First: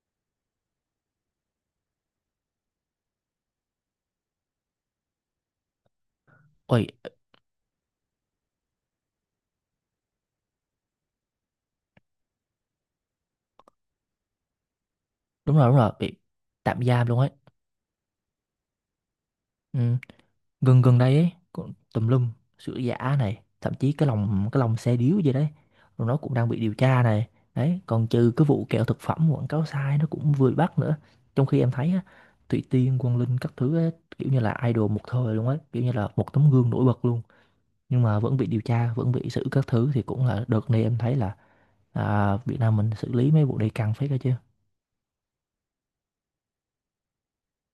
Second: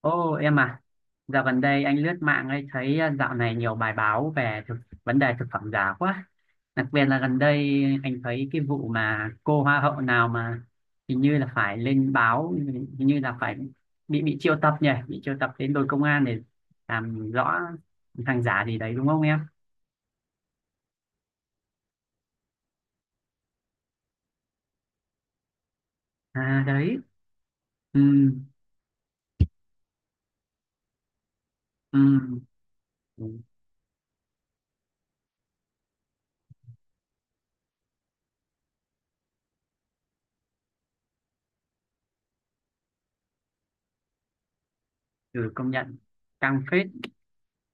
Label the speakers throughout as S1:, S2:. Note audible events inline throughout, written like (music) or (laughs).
S1: Ô em à, dạo gần đây anh lướt mạng ấy thấy dạo này nhiều bài báo về vấn đề thực phẩm giả quá.
S2: Ôi,
S1: Đặc biệt là gần đây anh thấy cái vụ mà cô hoa hậu nào mà hình như là phải lên báo, hình như là phải bị triệu tập nhỉ, bị triệu tập đến
S2: đúng
S1: đồn
S2: rồi,
S1: công
S2: bị
S1: an để
S2: tạm giam luôn ấy.
S1: làm rõ hàng giả gì đấy đúng không em?
S2: Ừ. Gần gần đây ấy, cũng tùm lum, sữa giả này, thậm chí cái lòng xe điếu gì đấy, rồi nó cũng đang bị
S1: À
S2: điều
S1: đấy,
S2: tra này. Đấy,
S1: ừ,
S2: còn trừ cái vụ kẹo thực phẩm quảng cáo sai nó cũng vừa bị bắt nữa. Trong khi em thấy
S1: ừ,
S2: á, Thủy Tiên, Quang Linh các thứ ấy, kiểu như là idol một thời luôn ấy, kiểu như là một tấm gương nổi bật luôn. Nhưng mà vẫn bị điều tra, vẫn bị xử các thứ thì cũng là đợt này em thấy là Việt Nam mình xử lý mấy vụ này căng phết đó chứ.
S1: ừ, công nhận căng phết.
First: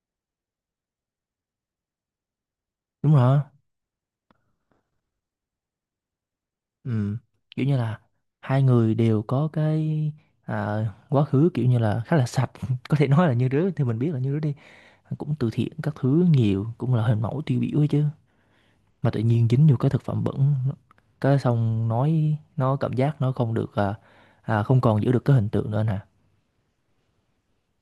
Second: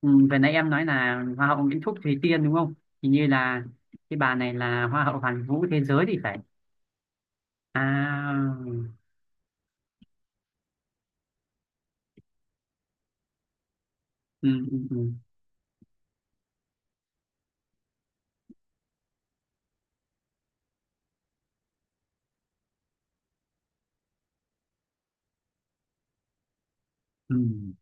S1: Ừ, vừa nãy em nói là hoa hậu Nguyễn Thúc Thùy Tiên đúng không? Hình
S2: Đúng
S1: như
S2: rồi.
S1: là cái bà này là hoa hậu hoàn vũ thế giới thì phải.
S2: Ừ, kiểu như là
S1: À,
S2: hai người đều có cái quá khứ kiểu như là khá là sạch, (laughs) có thể nói là như đứa thì mình biết là như đứa
S1: ừ,
S2: đi
S1: ừ, ừ.
S2: cũng từ thiện các thứ nhiều, cũng là hình mẫu tiêu biểu ấy chứ, mà tự nhiên dính vô cái thực phẩm bẩn, cái xong nói nó cảm giác nó không được, không còn giữ được cái hình tượng nữa nè.
S1: Ừ.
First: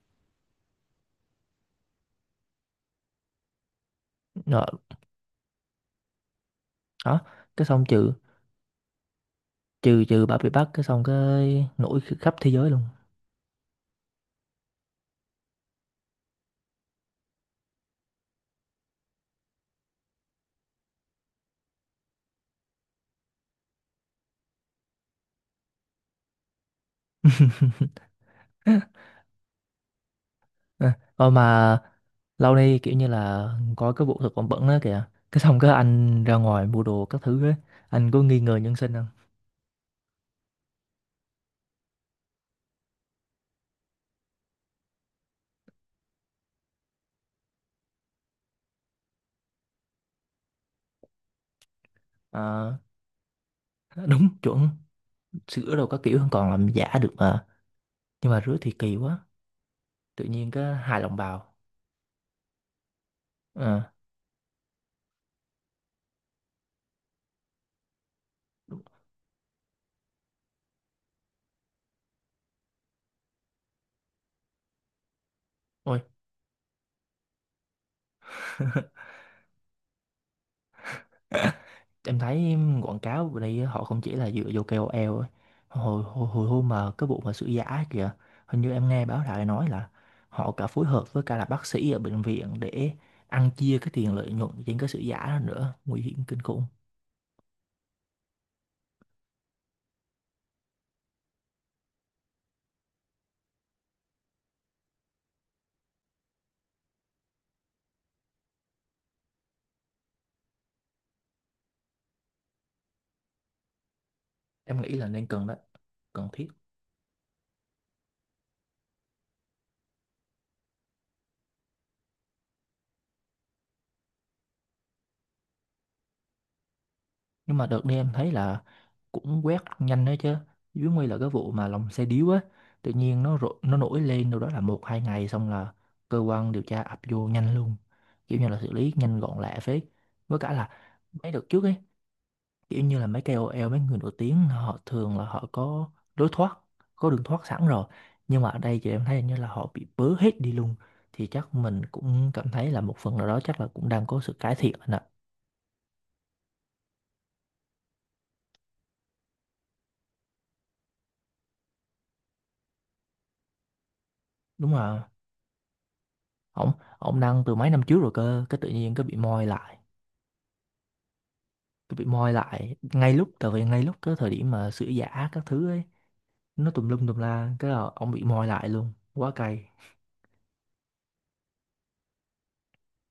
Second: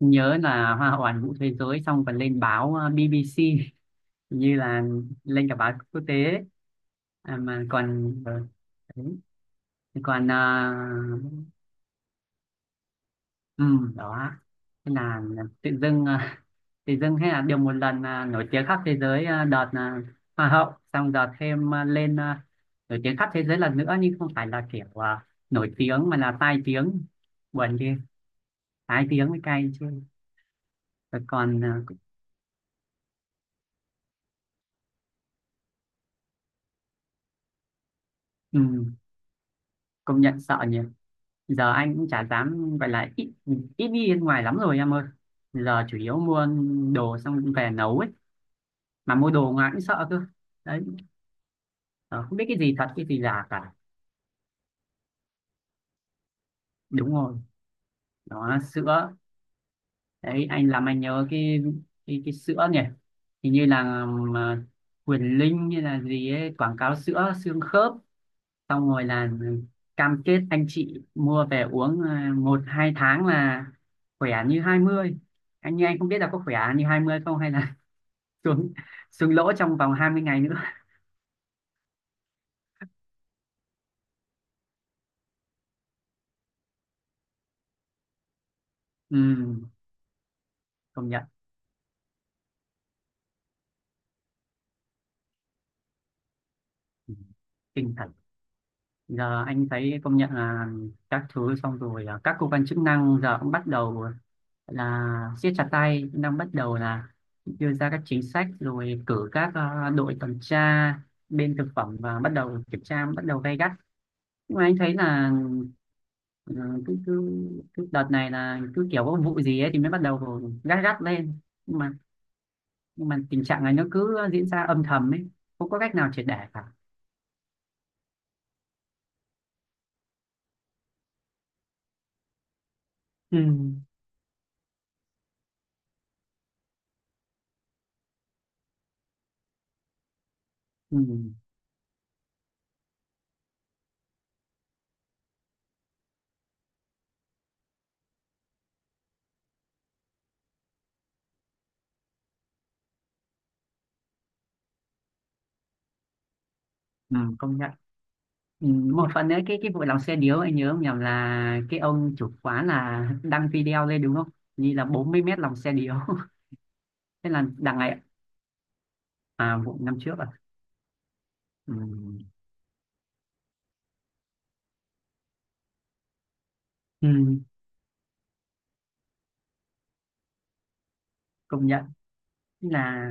S1: Nhớ là hoa hậu hoàn vũ thế giới xong còn lên báo BBC hình như
S2: Đó,
S1: là lên cả báo quốc tế ấy.
S2: đó.
S1: À,
S2: Cái
S1: mà
S2: xong trừ
S1: còn ừ, đấy.
S2: trừ trừ
S1: Còn ờ,
S2: bà bị bắt cái xong cái nổi khắp thế giới luôn.
S1: ừ, đó, thế là tự dưng tự dưng hay là được một lần nổi tiếng khắp thế giới đợt hoa hậu xong đợt thêm lên nổi tiếng khắp thế giới lần nữa nhưng không phải là kiểu nổi tiếng mà là tai tiếng, buồn ghê,
S2: (laughs)
S1: tai tiếng mới cay chứ.
S2: À,
S1: Rồi
S2: ờ
S1: còn
S2: mà
S1: à,
S2: lâu nay kiểu như là có cái vụ thực phẩm bẩn đó kìa. Cái xong cái anh ra ngoài mua đồ các thứ á, anh có nghi ngờ nhân
S1: ừ,
S2: sinh không?
S1: công nhận sợ nhỉ, giờ anh cũng chả dám gọi là ít ít đi bên ngoài lắm rồi em ơi. Giờ chủ yếu mua đồ xong về nấu ấy, mà mua đồ ngoài cũng sợ cơ. Đấy. Ờ, không biết cái
S2: Ờ,
S1: gì thật cái gì giả cả.
S2: (laughs) đúng chuẩn, sữa đồ các kiểu còn làm giả
S1: Đúng
S2: được
S1: rồi,
S2: mà. Nhưng mà
S1: đó
S2: rứa
S1: là
S2: thì kỳ
S1: sữa.
S2: quá. Tự
S1: Đấy
S2: nhiên
S1: anh
S2: cái
S1: làm anh
S2: hài lòng
S1: nhớ
S2: bào.
S1: cái, cái sữa nhỉ, hình như
S2: Ờ,
S1: là Quyền Linh như là gì ấy quảng cáo sữa xương khớp,
S2: đúng.
S1: xong rồi là cam kết anh chị mua về uống một hai tháng là khỏe như hai mươi. Anh như anh
S2: Ôi.
S1: không biết là có khỏe như 20 không hay là (laughs) xuống,
S2: (laughs)
S1: xuống lỗ trong vòng 20 ngày nữa.
S2: Em thấy quảng cáo bên đây họ không chỉ là dựa vô KOL ấy. Hồi hồi hồi hôm mà cái vụ mà sữa giả kìa, hình như em nghe báo đài
S1: Ừ,
S2: nói là họ cả phối
S1: công
S2: hợp với
S1: nhận.
S2: cả là bác sĩ ở bệnh viện để ăn chia cái tiền lợi nhuận trên cái sữa giả đó nữa, nguy hiểm kinh khủng.
S1: Ừ, kinh thật. Giờ anh thấy công nhận là các thứ xong rồi các cơ quan chức năng giờ cũng bắt đầu là siết chặt tay, cũng đang bắt đầu là đưa ra các chính sách rồi cử các đội tuần tra bên thực phẩm và bắt đầu kiểm tra bắt đầu gay gắt, nhưng mà anh
S2: Em nghĩ
S1: thấy
S2: là nên
S1: là
S2: cần đó, cần thiết.
S1: ừ, cứ, cứ, cứ đợt này là cứ kiểu có vụ gì ấy thì mới bắt đầu gắt gắt lên, nhưng mà nhưng mà tình trạng này nó cứ diễn ra âm thầm ấy, không có cách nào triệt để cả.
S2: Nhưng mà đợt đi em thấy là cũng quét nhanh đấy chứ, dưới nguy là cái vụ mà lòng xe điếu á, tự nhiên nó
S1: Ừ.
S2: rộ, nó nổi lên đâu đó là một hai ngày xong là cơ quan điều tra ập vô nhanh luôn, kiểu như là xử lý nhanh gọn lẹ phết. Với cả là
S1: Ừ,
S2: mấy đợt trước ấy, kiểu như là mấy KOL mấy người nổi tiếng họ thường là họ có lối thoát, có đường thoát sẵn rồi, nhưng mà ở đây thì em thấy hình như là họ bị bớ hết đi luôn, thì chắc mình cũng cảm thấy là một phần nào đó chắc là cũng đang có sự cải thiện anh ạ.
S1: ừ, công nhận. Ừ, một phần nữa cái vụ lòng xe điếu anh nhớ không nhầm là cái ông chủ quán là đăng video lên đúng không,
S2: Đúng
S1: như là
S2: rồi.
S1: 40 mét lòng xe điếu. (laughs)
S2: Ổng ổng
S1: Thế
S2: đăng
S1: là
S2: từ mấy
S1: đằng
S2: năm
S1: này
S2: trước rồi cơ, cái tự nhiên cái bị moi
S1: à,
S2: lại,
S1: vụ năm trước à. Ừ.
S2: cái bị moi lại ngay lúc, tại vì ngay lúc cái thời điểm mà sữa giả các thứ ấy nó tùm lum
S1: Ừ,
S2: tùm la, cái là ổng bị moi lại luôn, quá cay.
S1: công nhận là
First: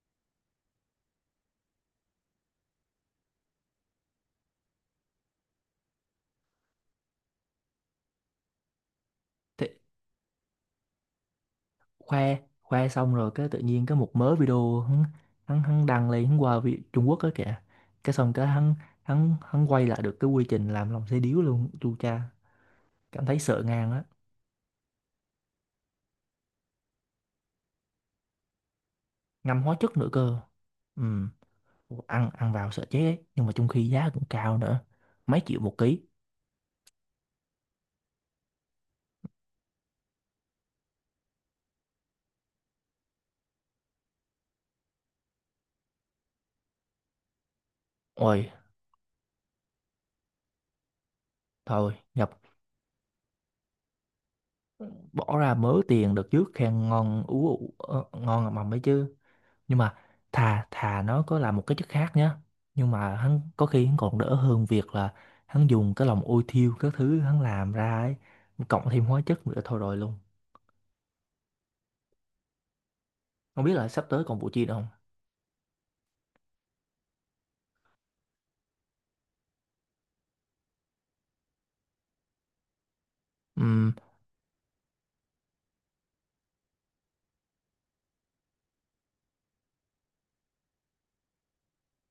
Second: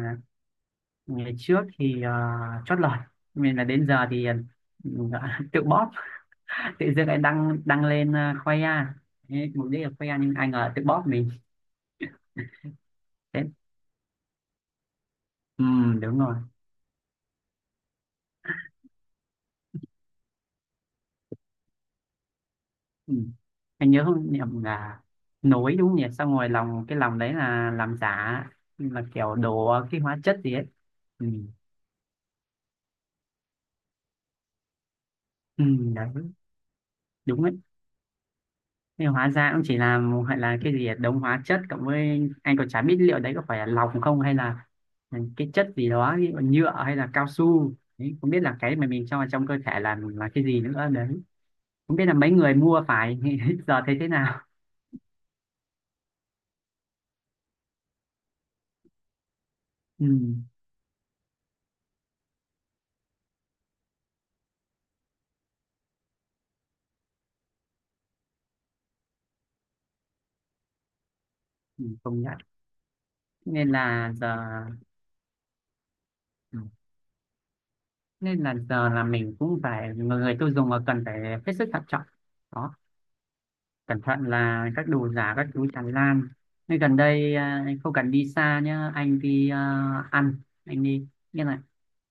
S1: ngày trước thì ờ, chót lọt mình là đến giờ thì ừ, (laughs) tự bóp. (laughs) Tự dưng lại đăng đăng lên ờ, khoe ra. Thế,
S2: Thế
S1: mục đích là khoe ra nhưng ai ngờ tự bóp mình.
S2: khoe khoe xong rồi cái
S1: Thế,
S2: tự nhiên cái một mớ video hắn hắn,
S1: ừ,
S2: hắn đăng
S1: đúng
S2: lên,
S1: rồi.
S2: hắn qua Trung Quốc á kìa, cái xong cái hắn hắn hắn quay lại được cái quy trình làm lòng xe điếu luôn, chu cha
S1: Ừ.
S2: cảm thấy sợ
S1: Anh
S2: ngang á.
S1: nhớ không nhầm là nối đúng không nhỉ? Xong rồi lòng, cái lòng đấy là làm giả, là kiểu
S2: Ngâm
S1: đổ
S2: hóa chất
S1: cái
S2: nữa
S1: hóa
S2: cơ.
S1: chất gì ấy.
S2: Ừ,
S1: Ừ.
S2: ăn ăn vào sợ chết ấy. Nhưng mà trong khi giá cũng cao nữa, mấy triệu
S1: Ừ,
S2: một ký.
S1: đấy, đúng ấy. Nhưng hóa ra cũng chỉ là một- hay là cái gì ấy, đống hóa chất cộng với anh còn chả biết liệu đấy có phải là lòng không hay là cái chất gì đó ví dụ nhựa hay là cao su. Đấy, không biết
S2: Ôi,
S1: là cái mà mình cho vào trong cơ thể là cái gì nữa đấy.
S2: thôi,
S1: Không biết là
S2: nhập
S1: mấy người mua phải (laughs) giờ thấy thế nào.
S2: bỏ ra mớ tiền đợt trước khen ngon ú ụ, ờ, ngon ngậm mầm ấy chứ. Nhưng mà
S1: Ừ.
S2: thà thà nó có làm một cái chất khác nhá. Nhưng mà hắn có khi hắn còn đỡ hơn việc là hắn dùng cái lòng ôi thiêu các thứ hắn làm ra ấy, cộng thêm hóa chất nữa, thôi rồi luôn.
S1: Ừ, công nhận.
S2: Không
S1: Nên
S2: biết là sắp
S1: là
S2: tới
S1: giờ
S2: còn vụ chi nữa không?
S1: ừ, nên là giờ là mình cũng phải người tiêu dùng mà cần phải hết sức thận trọng. Đó,
S2: Ừm,
S1: cẩn thận là các đồ giả các thứ tràn lan, nên gần đây à, anh không cần đi xa nhá, anh đi à, ăn, anh đi như này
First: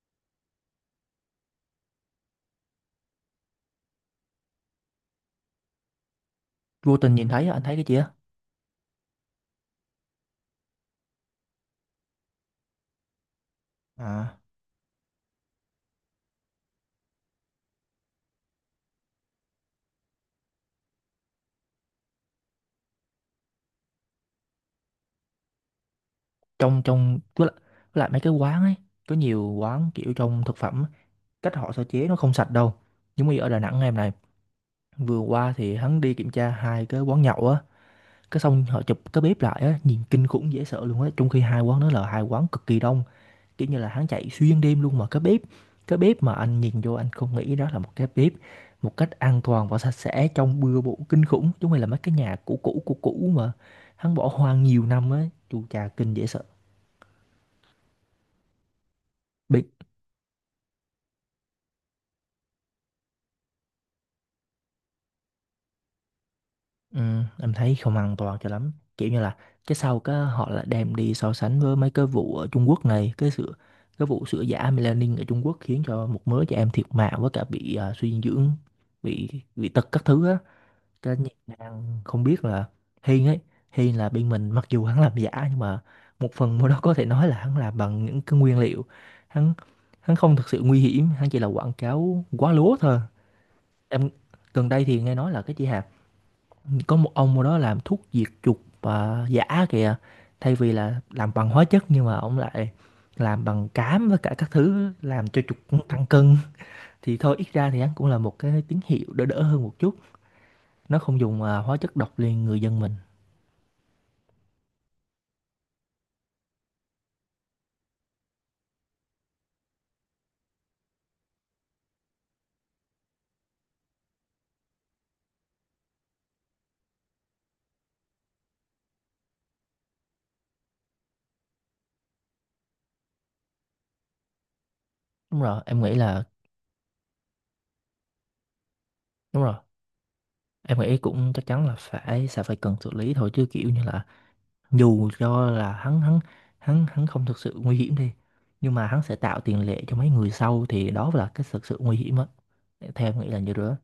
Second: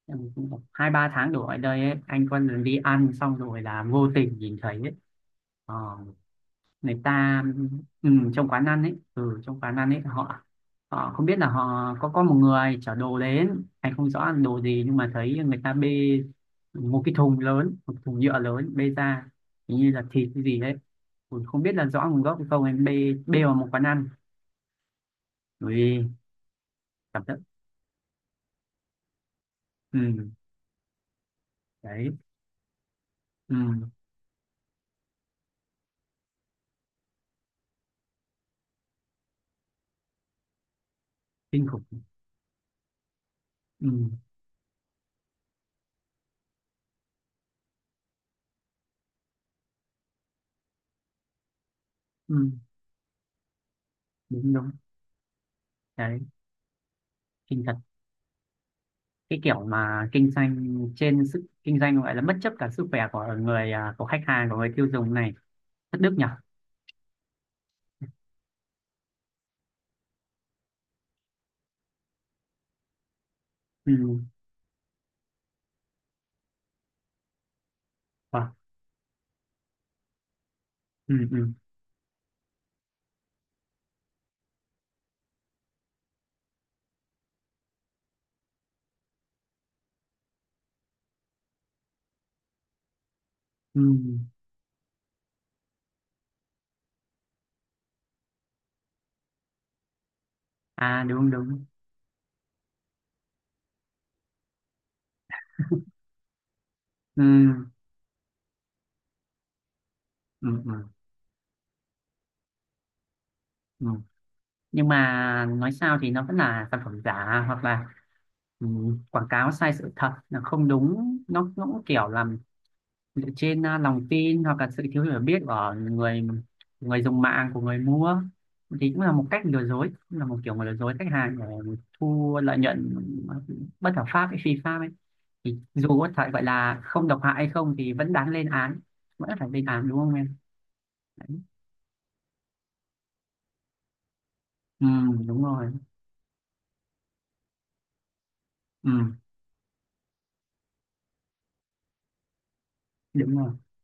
S1: ừ, cũng khoảng 2 3 tháng đổ lại đây ấy, anh có lần đi ăn xong rồi là vô tình nhìn thấy ấy. Ờ,
S2: vô
S1: người
S2: tình nhìn
S1: ta
S2: thấy á, anh thấy cái gì á?
S1: ừ, trong quán ăn ấy, ừ, trong quán ăn ấy họ, họ không biết là họ có một người chở đồ đến, anh không rõ là
S2: À,
S1: đồ gì nhưng mà thấy người ta bê một cái thùng lớn, một thùng nhựa lớn bê ra, hình như là thịt cái gì đấy. Ui, không biết là rõ nguồn gốc hay không, em bê bê vào một quán ăn. Ui,
S2: trong trong
S1: cảm giác
S2: với lại mấy cái quán ấy, có nhiều quán kiểu
S1: ừ,
S2: trong thực phẩm á, cách họ sơ chế
S1: đấy,
S2: nó không sạch đâu. Giống như ở
S1: ừ,
S2: Đà Nẵng em này, vừa qua thì hắn đi kiểm tra hai cái quán nhậu á, cái xong họ chụp cái bếp lại á, nhìn kinh khủng dễ sợ luôn á, trong khi hai
S1: kinh
S2: quán
S1: khủng.
S2: đó là hai quán cực kỳ đông, kiểu như là
S1: Ừ,
S2: hắn chạy xuyên đêm luôn, mà cái bếp mà anh nhìn vô anh không nghĩ đó là một cái bếp một cách an toàn và sạch sẽ, trong bừa bộn kinh khủng, chúng mày là mấy cái
S1: ừ,
S2: nhà cũ cũ cũ cũ mà hắn bỏ
S1: đúng
S2: hoang
S1: đúng.
S2: nhiều năm á, chu cha kinh
S1: Đấy,
S2: dễ sợ.
S1: kinh thật. Cái kiểu mà kinh doanh trên sức, kinh doanh gọi là bất chấp cả sức khỏe của người à, của khách hàng, của người tiêu dùng này, thất đức nhỉ.
S2: Ừ, em thấy không an toàn cho lắm, kiểu như là cái sau cái họ lại đem đi so sánh với mấy cái vụ ở Trung Quốc này, cái sự, cái
S1: Ừ.
S2: vụ sữa giả melanin ở Trung Quốc khiến cho một mớ trẻ em thiệt mạng với cả bị suy dinh dưỡng,
S1: Vâng.
S2: bị bị tật các thứ á,
S1: Ừ,
S2: cái nhị
S1: ừ,
S2: đang không biết là Hiên ấy, Hiên là bên mình mặc dù hắn làm giả nhưng mà một phần mua đó có thể nói là hắn làm bằng những cái nguyên liệu, hắn hắn không thực sự nguy hiểm, hắn chỉ là quảng cáo quá lố thôi.
S1: ừ.
S2: Em gần đây thì nghe nói là cái chị Hà có một ông ở đó làm thuốc diệt chuột và giả kìa. Thay vì là
S1: À
S2: làm
S1: đúng
S2: bằng hóa
S1: đúng.
S2: chất nhưng mà ông lại làm bằng cám với cả các thứ làm cho chuột cũng tăng cân. Thì
S1: Ừ.
S2: thôi ít ra thì hắn cũng là một cái tín hiệu đỡ đỡ hơn một chút.
S1: Ừ, ừ,
S2: Nó không dùng hóa chất độc lên người dân mình.
S1: ừ. Nhưng mà nói sao thì nó vẫn là sản phẩm giả hoặc là ừ, quảng cáo sai sự thật là không đúng, nó cũng kiểu làm dựa trên à, lòng tin hoặc là sự thiếu hiểu biết của người người dùng mạng, của người mua, thì cũng là một cách lừa dối, cũng là một kiểu mà lừa dối khách hàng để thu lợi nhuận bất hợp pháp hay phi pháp ấy,
S2: Đúng
S1: thì
S2: rồi, em nghĩ
S1: dù có
S2: là
S1: thể gọi là không độc hại hay không thì vẫn đáng lên án, vẫn
S2: đúng
S1: phải
S2: rồi.
S1: lên án đúng không em.
S2: Em nghĩ
S1: Đấy.
S2: cũng chắc chắn là phải sẽ phải cần xử lý thôi, chứ kiểu như là
S1: Ừ,
S2: dù
S1: đúng
S2: cho là
S1: rồi.
S2: hắn hắn hắn hắn không thực sự nguy hiểm đi, nhưng mà hắn
S1: Ừ,
S2: sẽ tạo tiền lệ cho mấy người sau thì đó là cái thực sự nguy hiểm á, theo em nghĩ
S1: đúng
S2: là như
S1: rồi.
S2: đó.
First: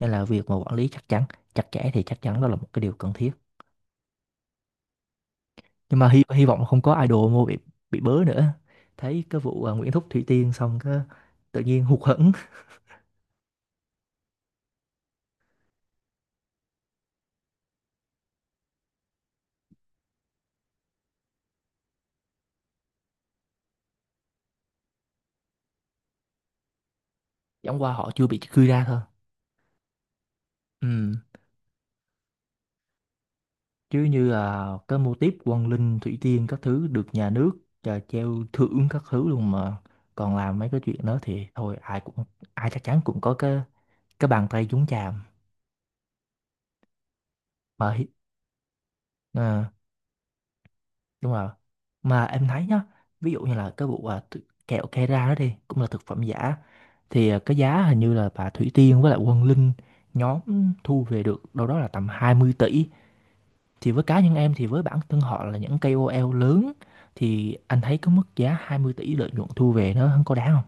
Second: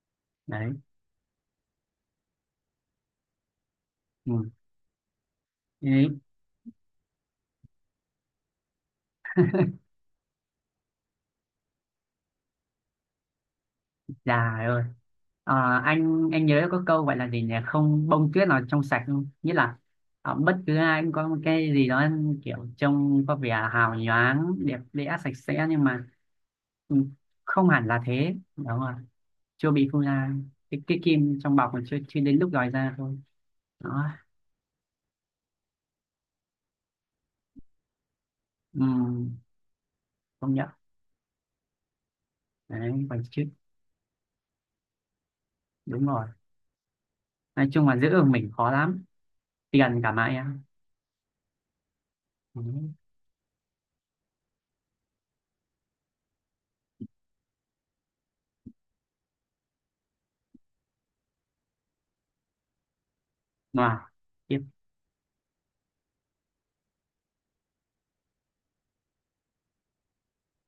S2: Nên là việc mà
S1: Đấy.
S2: quản lý chắc chắn chặt chẽ thì chắc chắn đó là một cái điều cần thiết.
S1: Ừ.
S2: Nhưng mà
S1: Đấy.
S2: hy vọng không có idol mua bị bớ nữa. Thấy cái vụ Nguyễn Thúc Thủy Tiên xong cái tự nhiên hụt hẫng.
S1: Dạ ơi. Ờ, anh nhớ có câu gọi là gì nhỉ, không bông tuyết nào trong sạch, không nghĩa là ờ, bất cứ ai cũng có một cái gì đó kiểu trông có vẻ hào nhoáng đẹp đẽ sạch sẽ nhưng mà ừ, không
S2: Chẳng
S1: hẳn
S2: qua
S1: là
S2: họ chưa
S1: thế,
S2: bị truy
S1: đúng
S2: ra
S1: rồi.
S2: thôi.
S1: Chưa bị phun ra, cái,
S2: Ừ,
S1: cái kim trong bọc còn chưa chưa đến lúc lòi ra thôi.
S2: chứ
S1: Đó.
S2: như là cái mô típ Quang Linh Thủy Tiên các thứ được nhà nước trà treo thưởng các thứ
S1: Ừm,
S2: luôn mà còn
S1: công
S2: làm mấy
S1: nhận.
S2: cái chuyện đó thì thôi ai cũng, ai chắc chắn
S1: Đấy
S2: cũng
S1: còn
S2: có
S1: chứ,
S2: cái bàn tay nhúng chàm.
S1: đúng rồi, nói chung
S2: mà
S1: là
S2: hi-
S1: giữ được mình khó lắm,
S2: ờ,
S1: tiền cả mãi em.
S2: Đúng rồi. Mà em thấy nhá,
S1: Đấy.
S2: ví dụ như là cái vụ kẹo Kera đó đi, cũng là thực phẩm giả, thì à, cái giá hình như là bà Thủy Tiên với lại Quang Linh nhóm thu về được đâu đó là tầm 20 tỷ. Thì
S1: Rồi
S2: với cá nhân em
S1: tiếp,
S2: thì với bản thân họ là những KOL lớn, thì anh thấy cái mức giá 20 tỷ lợi nhuận thu về nó không có đáng không?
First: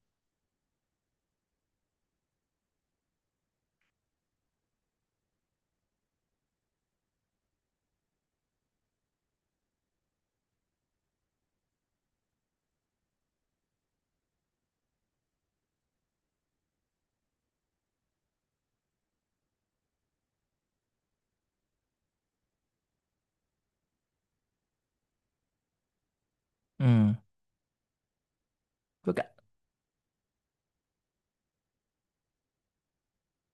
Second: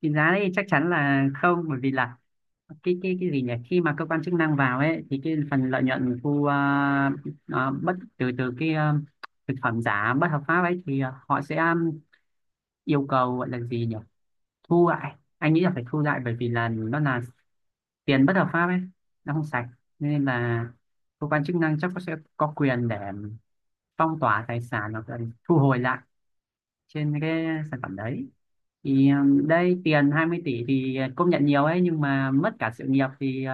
S1: định giá đấy chắc chắn là không, bởi vì là cái cái gì nhỉ, khi mà cơ quan chức năng vào ấy thì cái phần lợi nhuận thu bất từ từ cái ờ, thực phẩm giả bất hợp pháp ấy thì ờ, họ sẽ ờ, yêu cầu gọi là gì nhỉ, thu lại, anh nghĩ là phải thu lại bởi vì là nó là tiền bất hợp pháp ấy, nó không sạch, nên là cơ quan chức năng chắc có sẽ có quyền để phong tỏa tài sản hoặc là thu hồi lại trên
S2: Ừ,
S1: cái sản phẩm đấy, thì
S2: với cả
S1: đây tiền 20 tỷ thì à, công nhận nhiều ấy, nhưng mà mất cả sự nghiệp thì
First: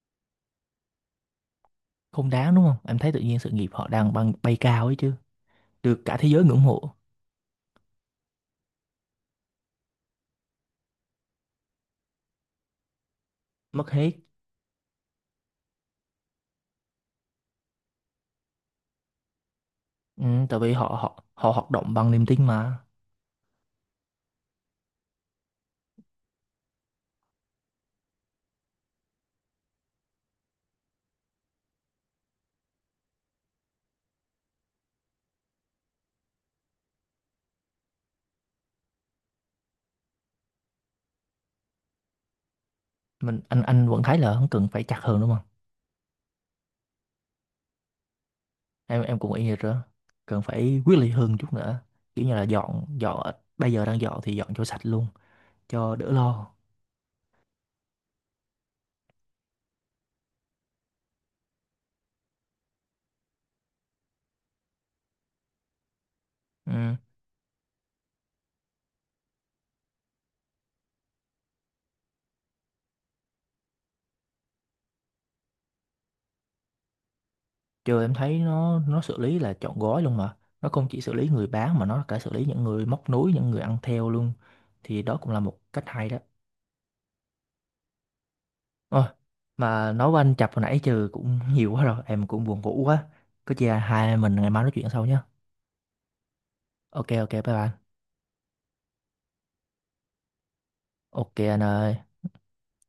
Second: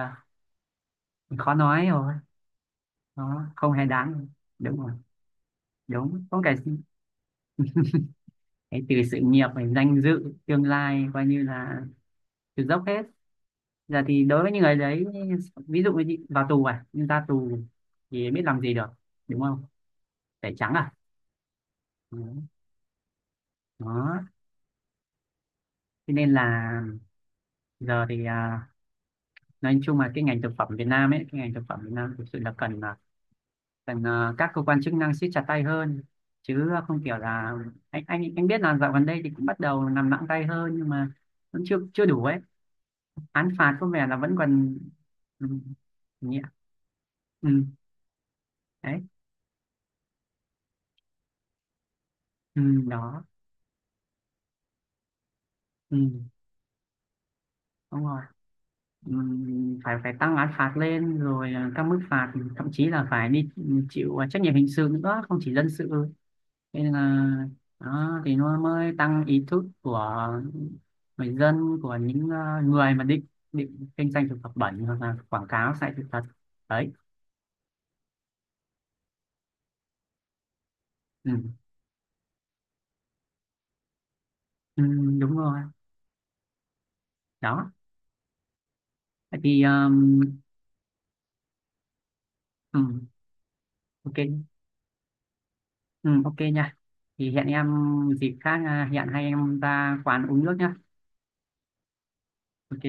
S1: khó nói rồi.
S2: không đáng đúng không? Em thấy tự nhiên
S1: Nó
S2: sự nghiệp
S1: không hề
S2: họ đang
S1: đáng,
S2: băng bay
S1: đúng
S2: cao
S1: rồi,
S2: ấy chứ, được cả
S1: đúng
S2: thế
S1: không
S2: giới
S1: kể
S2: ngưỡng mộ,
S1: cái từ sự nghiệp này, danh dự, tương lai coi như là từ dốc hết.
S2: mất
S1: Giờ
S2: hết.
S1: thì đối với những người đấy, ví dụ như vào tù à, nhưng ra tù thì biết làm gì được, đúng không,
S2: Ừ,
S1: tẩy
S2: tại vì
S1: trắng
S2: họ
S1: à.
S2: họ họ hoạt động bằng
S1: Đó.
S2: niềm tin mà.
S1: Đó. Thế nên là giờ thì à, nói chung là cái ngành thực phẩm Việt Nam ấy, cái ngành thực phẩm Việt Nam thực sự là cần à, rằng ờ, các cơ quan chức năng siết chặt tay hơn chứ ờ, không kiểu là anh biết là dạo gần đây thì cũng bắt đầu làm nặng tay hơn nhưng mà vẫn chưa chưa đủ ấy,
S2: Mình
S1: án
S2: anh
S1: phạt có
S2: anh vẫn
S1: vẻ là
S2: thấy là
S1: vẫn
S2: không cần
S1: còn
S2: phải chặt hơn đúng
S1: ừ,
S2: không?
S1: nhẹ. Ừ,
S2: Em
S1: đấy.
S2: em cũng y như đó. Cần phải quyết liệt hơn chút nữa. Kiểu như là
S1: Ừ,
S2: dọn
S1: đó.
S2: dọn bây giờ đang dọn thì dọn cho sạch luôn cho đỡ
S1: Ừ,
S2: lo.
S1: đúng rồi. Ừ, phải phải tăng án phạt lên rồi ờ, các mức phạt thậm chí là phải đi chịu à, trách nhiệm hình sự nữa, không chỉ dân sự. Thế nên
S2: Ừ.
S1: là đó, thì nó mới tăng ý thức của người dân, của những ờ, người mà định định kinh doanh thực phẩm bẩn hoặc là quảng cáo sai sự thật. Đấy.
S2: Chưa em thấy nó xử lý là trọn gói luôn mà. Nó không chỉ xử lý
S1: Ừ.
S2: người bán mà nó cả xử lý những người móc nối, những người ăn theo luôn.
S1: Ừ,
S2: Thì đó cũng
S1: đúng
S2: là
S1: rồi.
S2: một cách hay đó.
S1: Đó.
S2: Ôi,
S1: Vậy thì
S2: mà nói với anh Chập hồi nãy trừ cũng (laughs) nhiều quá rồi, em cũng buồn
S1: ừ,
S2: ngủ quá. Có chi hai anh em mình ngày
S1: ok,
S2: mai nói chuyện sau nhé.
S1: ừ, ok nha,
S2: Ok ok
S1: thì
S2: bye
S1: hẹn em
S2: bye.
S1: dịp khác à, hẹn hai em ra quán uống nước nhá.
S2: Ok anh ơi.
S1: Ok.